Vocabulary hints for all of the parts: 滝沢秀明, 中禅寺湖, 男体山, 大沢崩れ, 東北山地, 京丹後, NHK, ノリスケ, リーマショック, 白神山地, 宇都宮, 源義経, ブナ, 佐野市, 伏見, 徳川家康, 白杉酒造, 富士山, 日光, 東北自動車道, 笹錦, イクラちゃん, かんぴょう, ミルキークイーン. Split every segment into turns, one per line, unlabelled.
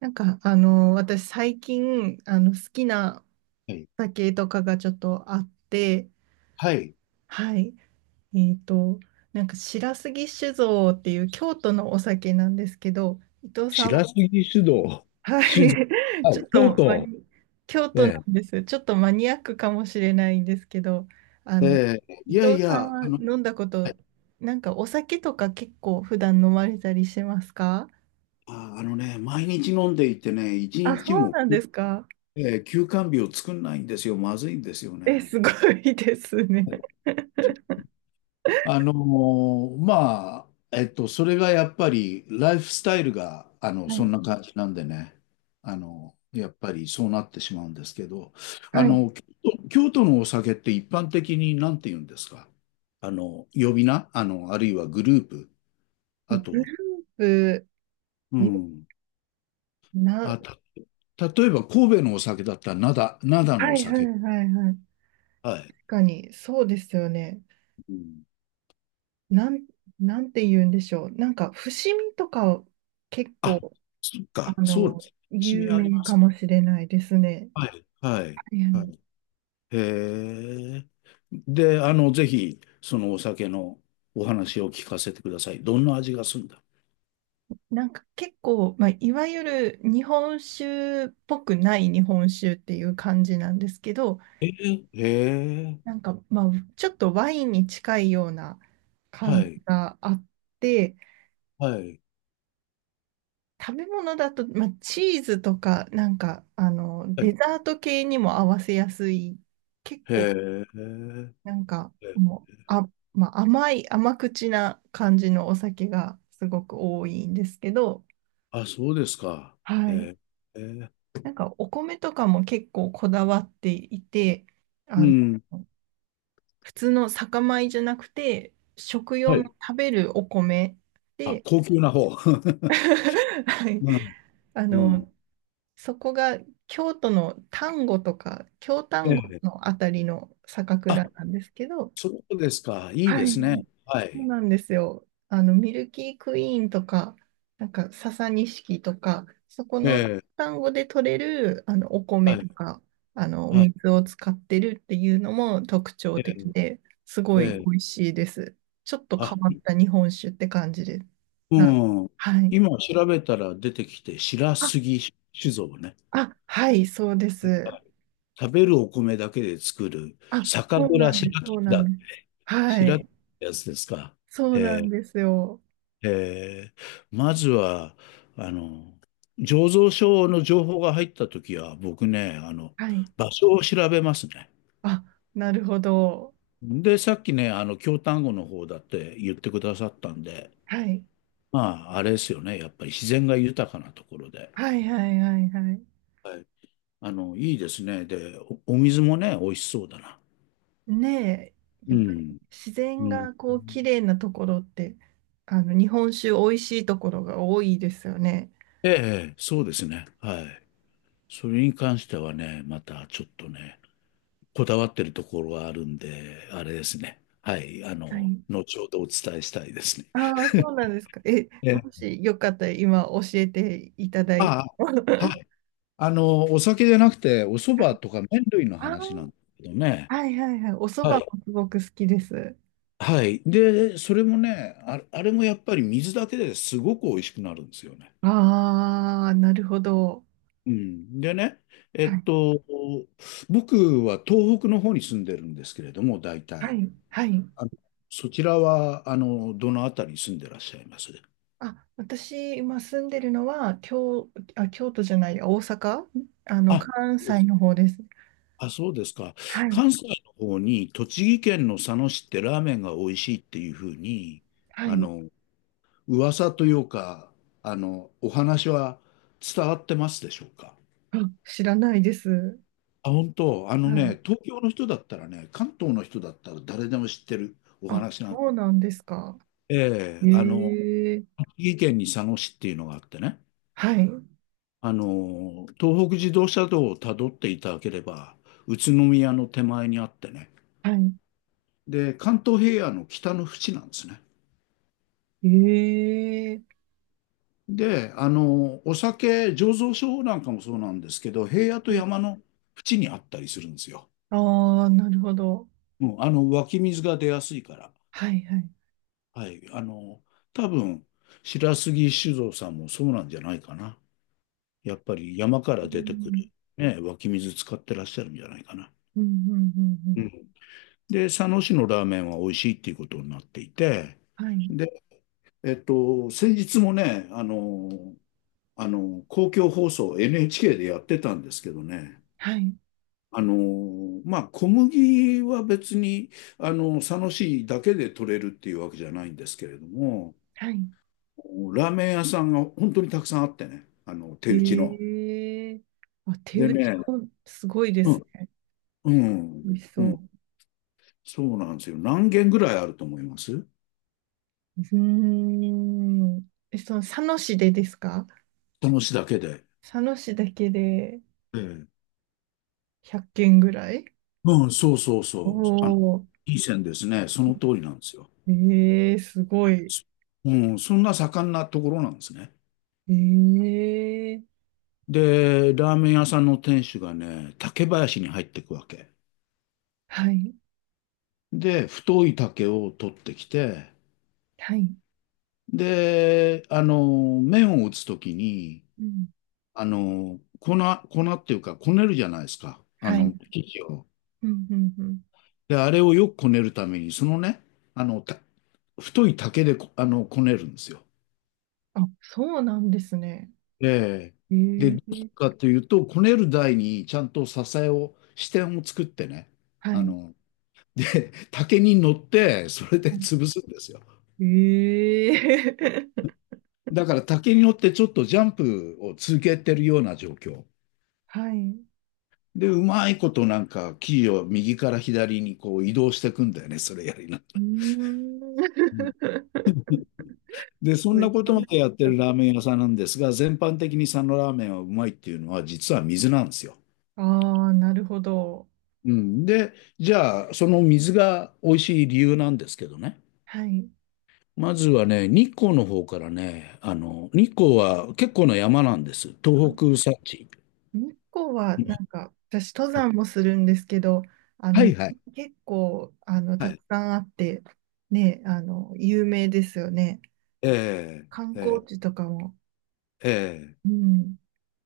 私最近、好きな
はい。
酒とかがちょっとあって、
はい。
はい。えっと、白杉酒造っていう京都のお酒なんですけど、伊藤さん、
白 杉を、
は
酒造、
い。
は
ちょ
い、
っと
京
マ
都、
ニ、京都な
ね
んです。ちょっとマニアックかもしれないんですけど、あ
え、
の、
い
伊
やい
藤さん
や、
は飲んだこ
は
と、
い。
なんかお酒とか結構普段飲まれたりしますか？
あ、あのね、毎日飲んでいてね、一
あ、そ
日
う
も、
なんですか。
休肝日を作んないんですよ。まずいんですよ
え、
ね。
すごいですね。
まあ、それがやっぱり、ライフスタイルが、
は
そ
い。
んな感じなんでね、やっぱりそうなってしまうんですけど、あ
はい
の、京京都のお酒って一般的に何て言うんですか？呼び名あるいはグループ
ブ
あと、
え、
うん。
な、
あ、例えば神戸のお酒だったら、灘の
は
お
いはい
酒。
はいはい。
はい。
確かに、そうですよね。
うん。
なん、なんて言うんでしょう。なんか、伏見とか、結
あ、
構、
そっか、
あ
そうで
の、
す。趣
有
味あり
名
ま
か
す。
もしれないですね。
はい、はい、
いや、
はい。へえ。で、ぜひ、そのお酒のお話を聞かせてください。どんな味がするんだ？
なんか結構、まあ、いわゆる日本酒っぽくない日本酒っていう感じなんですけど、
えー、へ
な
え。
んか、まあ、ちょっとワインに近いような感
は
じ
い、
があって、
はい、
食べ物だと、まあ、チーズとか、なんか、
は
デ
い。
ザート系にも合わせやすい、結
へ
構、
え。
なんか、
え、
もう、あ、まあ、甘口な感じのお酒がすごく多いんですけど、
あ、そうですか。へ
はい。
え。へえ。
なんか、お米とかも結構こだわっていて、あ
う
の、
ん。
普通の酒米じゃなくて、食用
は
の
い。
食べるお米
あ、
で、
高級な方。
はい。
うん、
あ
うん。
の、そこが京都の丹後とか、京
え
丹後
え。
のあたりの酒蔵
あ、
なんですけど、
そうですか。いいで
はい。
すね。は
そう
い。
なんですよ。あの、ミルキークイーンとか、なんか、笹錦とか、そこ
え
のン
え。
ゴで取れる、あの、お米
はい。
とか、あの、お
はい。
水を使ってるっていうのも特徴
え
的
え。
で、す
え
ごい美
え。
味しいです。ちょっと
あ、
変わった日本酒って感じです。
う
なん
ん。
はい。
今調べたら出てきて、白
あ、
杉酒造ね。
あ、はい、そうです。
食べるお米だけで作る
あ、
酒
そうな
蔵
んです、
白
そう
木
なんで
だ。
す。は
白木っ
い。
てやつですか？
そうなん
え
ですよ。
まずは、あの、醸造所の情報が入ったときは、僕ね、
はい。
場所を調べますね。
あ、なるほど。
で、さっきね、京丹後の方だって言ってくださったんで、
はい。
まあ、あれですよね。やっぱり自然が豊かなところで。
はいはいはいはい。
はい。いいですね。で、お水もね、美味しそうだな。
ね、え、や
う
っぱり
ん。
自然
うん。
がこう綺麗なところって、日本酒美味しいところが多いですよね。
ええ、そうですね。はい。それに関してはね、またちょっとね、こだわってるところがあるんで、あれですね。はい。
はい。
後ほどお伝えしたいですね。
ああ、そうなんですか。え、
ええ、
もしよかったら今教えていただいて
あ
も。
あ、
は
は
い、
い。お酒じゃなくて、お蕎麦とか麺類の
あー、
話なんですけどね。
はいはいはい。お蕎
はい。
麦もすごく好きです。
はい。で、それもね、あれもやっぱり水だけですごく美味しくなるんですよね。
ああ、なるほど。
うん、でね、え
は
っ
い、
と、僕は東北の方に住んでるんですけれども、大
は
体。
い、はい。
あのそちらは、どのあたりに住んでらっしゃいます？
あ、私、今住んでるのは、京、あ、京都じゃない、大阪、あの、
あ、
関
そうで
西
す
の方です。
あ、そうですか。
はい、
関西の方に、栃木県の佐野市ってラーメンが美味しいっていうふうに、
は
あ
い。
の、噂というか、お話は伝わってますでしょうか？
あ、知らないです。
あ、本当、あの
はい。
ね、東京の人だったらね、関東の人だったら誰でも知ってるお
あ、
話なん。
そうなんですか。
え
え
え、
え、
栃木県に佐野市っていうのがあってね、
はい、
東北自動車道をたどっていただければ、宇都宮の手前にあってね、
は
で、関東平野の北の淵なんですね。
い。ええ、
で、お酒醸造所なんかもそうなんですけど、平野と
はい。
山の淵にあったりするんですよ。
ああ、なるほど。
うん、湧き水が出やすいから。
はい、はい。
はい、多分、白杉酒造さんもそうなんじゃないかな。やっぱり山か
う
ら出てく
ん、
る、ね、湧き水使ってらっしゃるんじゃないかな。
うん、うん、うん。う
う
ん、
ん。で、佐野市のラーメンは美味しいっていうことになっていて、
はい、
で、先日もね、公共放送 NHK でやってたんですけどね、
はい、
まあ、小麦は別に、佐野市だけで取れるっていうわけじゃないんですけれども、
はい。
ラーメン屋さんが本当にたくさんあってね、手
え
打ちの。
え、あ、手
で
打ち
ね、
もすごいで
う
す
ん、
ね。
うん、
美味し
う
そ
ん。
う。
そうなんですよ。何件ぐらいあると思います？
うーん。え、その佐野市でですか？
その市だけで。
佐野市だけで
ええ。
100件ぐらい？
うん、そうそう
お、
そう。
お
いい線ですね。その通りなんですよ。
ー、えー、すごい。
そうん、そんな盛んなところなんですね。
えー、
で、ラーメン屋さんの店主がね、竹林に入っていくわけ。
はい、
で、太い竹を取ってきて、
はい、
で、麺を打つときに、
うん、
あの、粉、粉っていうか、こねるじゃないですか。
はい、
生地を。
うん、うん、うん。
で、あれをよくこねるために、そのね、あの、た太い竹でこねるんですよ。
あ、そうなんですね。
ええ。
え
で、どうする
ー、
かというと、こねる台にちゃんと支えを、支点を作ってね、
は
あ
い、は
の、竹に乗って、それで潰すんですよ。
い、えー、
だから竹に乗ってちょっとジャンプを続けてるような状況。
はい、
で、うまいことなんか生地を右から左にこう移動していくんだよね、それやりなが
うーん。
ら。う ん。で、そ
こ
ん
れ
なこ
そ
と
ん
ま
な
でやってる
に
ラーメン屋さんなんですが、全般的に佐野ラーメンはうまいっていうのは実は水なんですよ。
ああー、なるほど。
うん、で、じゃあ、その水が美味しい理由なんですけどね。
はい。
まずはね、日光の方からね、日光は結構な山なんです。東北山地。
日光は
うん。
なんか私登山もするんですけど、あ
は
の
いはい。
結構
は
たく
い。
さんあってね、あの有名ですよね。
え
観
ー、え
光地とかも、
ー、えー
うん、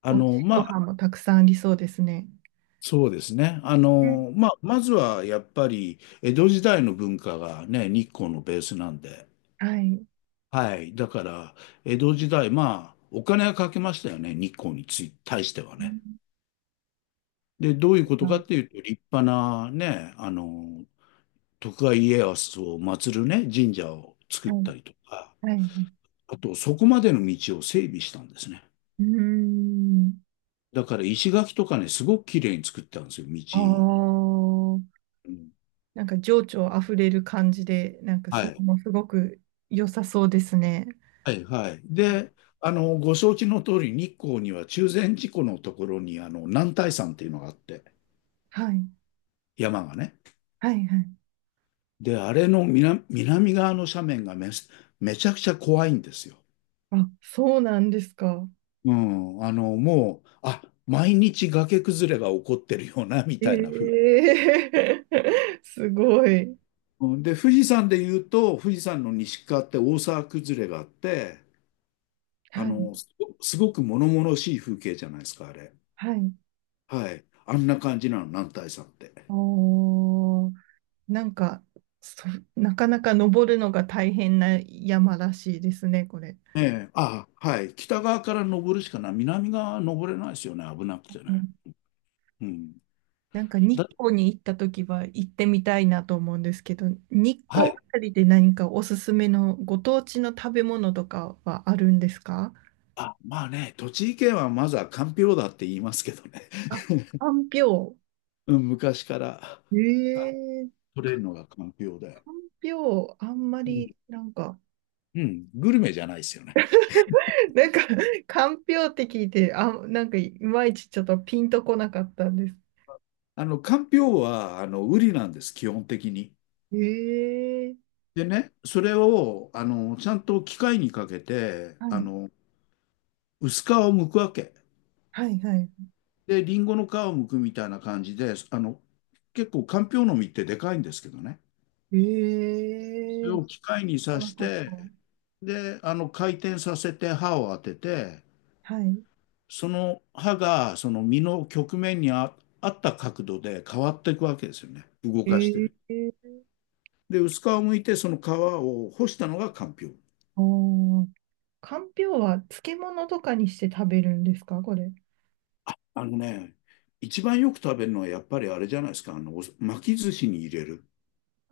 美味しいご
ま
飯
あ、
もたくさんありそうですね。
そうですね。
ね、
まあ、まずはやっぱり、江戸時代の文化がね、日光のベースなんで。
はい。
はい。だから、江戸時代、まあ、お金はかけましたよね、日光に対しては
う
ね。
ん、
で、どういうこ
は
とか
い。
っていうと、立派なね、徳川家康を祀るね、神社を作っ
はい
たりとか、
はい。
あと、そこまでの道を整備したんですね。
うーん。
だから、石垣とかね、すごく綺麗に作ったんですよ、道。
ああ、
うん、
なんか情緒あふれる感じで、なんか
は
それ
い。
もすごく良さそうですね。
はい、はい。で、ご承知の通り、日光には中禅寺湖のところに、男体山っていうのがあって、
はい。
山がね。
はいはい。
で、あれの南側の斜面がめちゃくちゃ怖いんですよ。
あ、そうなんですか。
うん、もう、毎日崖崩れが起こってるよな、み
え
たいな風。
え、 すごい。
うん。で、富士山で言うと、富士山の西側って大沢崩れがあって、
はい、
すごく物々しい風景じゃないですか、あれ。
はい。
はい。あんな感じなの、男体山って。
おー、なんか、そ、なかなか登るのが大変な山らしいですね、これ。
ええ、あ、はい。北側から登るしかない。南側は登れないですよね、危なくて
う
ね。
ん、
うん。
なんか日
だ、
光に行った時は行ってみたいなと思うんですけど、日
は
光あ
い。
たりで何かおすすめのご当地の食べ物とかはあるんですか？
あ、まあね、栃木県はまずはかんぴょうだって言いますけどね。
あ、かんぴょ
うん、昔から。
う。ええ、
取れるのが環境で。
かんぴょう、あんま
うん。
りなんか
うん、グルメじゃないですよね。
なんか、かんぴょうって聞いて、あ、なんかいまいちちょっとピンとこなかったんです。
かんぴょうは、ウリなんです、基本的に。
ええ、
でね、それを、ちゃんと機械にかけて、
はい、
薄皮を剥くわけ。
はい、はい。
で、リンゴの皮を剥くみたいな感じで、結構、かんぴょうの実ってでかいんですけどね。
え
それ
え、
を
知
機械に
ら
刺
な
し
かっ
て、
た。
で、回転させて刃を当てて、
はい。
その刃が、その実の曲面にあった角度で変わっていくわけですよね。動かして
え
る。
え、
で、薄皮を剥いて、その皮を干したのがかんぴょう。
おー、かんぴょうは漬物とかにして食べるんですか、これ。
あのね、一番よく食べるのはやっぱりあれじゃないですか、お巻き寿司に入れる。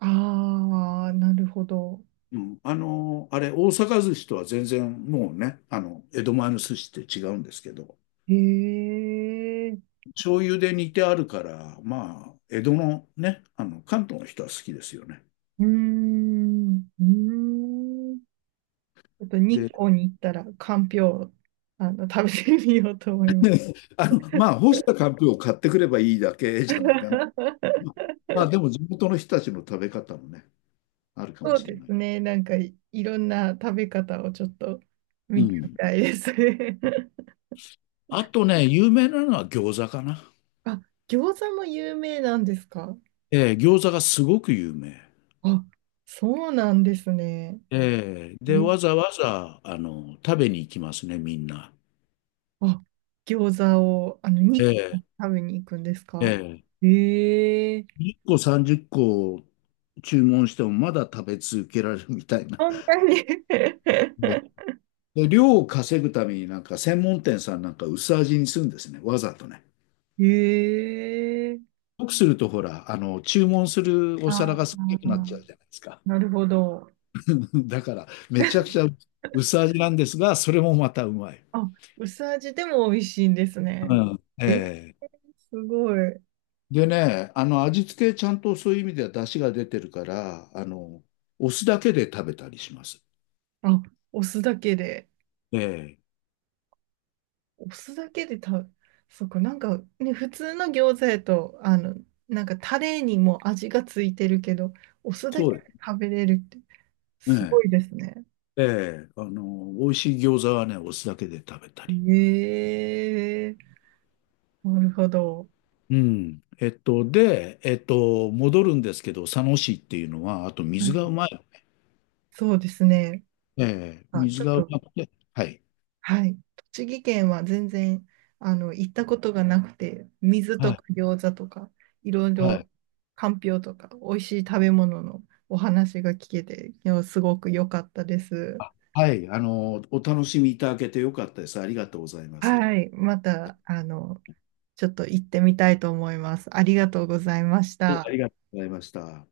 ああ、なるほど。
うん、あれ、大阪寿司とは全然もうね、江戸前の寿司って違うんですけど、
ええ、
醤油で煮てあるから、まあ、江戸のね、関東の人は好きですよね。
うーん、うーん。ちょっと日
で、
光に行ったら、かんぴょう、あの、食べてみようと思います。
まあ、干したかんぴょうを買ってくればいいだけじゃないかな。まあ、でも地元の人たちの食べ方もね、あるかも
そう
しれ
で
な
す
い。
ね。いろんな食べ方をちょっと
う
見てみ
ん。
たいですね。
あとね、有名なのは餃子かな。
あ、餃子も有名なんですか？
餃子がすごく有名。
あ、そうなんですね。
で、
え、
わざわざ、食べに行きますね、みんな。
あ、餃子を、あの、に軒
え
食べに行くんです
ー
か？
えー
ええ、
1個30個注文してもまだ食べ続けられるみたいな。
そんなに？
ね。で量を稼ぐためになんか専門店さんなんか薄味にするんですね、わざとね。
ええ、
よくするとほら、注文するお
あ
皿が少なくなっ
あ、
ちゃうじゃないですか。
なるほど。
だから、めちゃくちゃ薄味なんですが、それもまたうまい。
あ、薄味でも美味しいんですね。
う
えー、
ん。ええ。
すごい。
でね、味付けちゃんとそういう意味では出汁が出てるから、お酢だけで食べたりします。
あ、お酢だけで。
ええ、
お酢だけで食べ、そっか、なんかね、普通の餃子やと、あの、なんかタレにも味がついてるけど、お酢だ
そう
け
で
で食べれるって、
す
すご
ね。
いですね。
ええ、美味しい餃子はね、お酢だけで食べたり。
ええ、なるほど。
うん。で、戻るんですけど、佐野市っていうのは、あと
は
水
い、
がうまい。
そうですね。
ええ、
あ、
水
ちょっ
がう
と、
まくて、はい。
はい。栃木県は全然、あの、行ったことがなくて、水
は
とか
い。
餃子とか、いろい
は
ろ、
い。
かんぴょうとか、美味しい食べ物のお話が聞けて、いやすごく良かったです。
あ、はい。お楽しみいただけてよかったです。ありがとうございます。は
はい。また、あの、ちょっと行ってみたいと思います。ありがとうございまし
い。あ
た。
りがとうございました。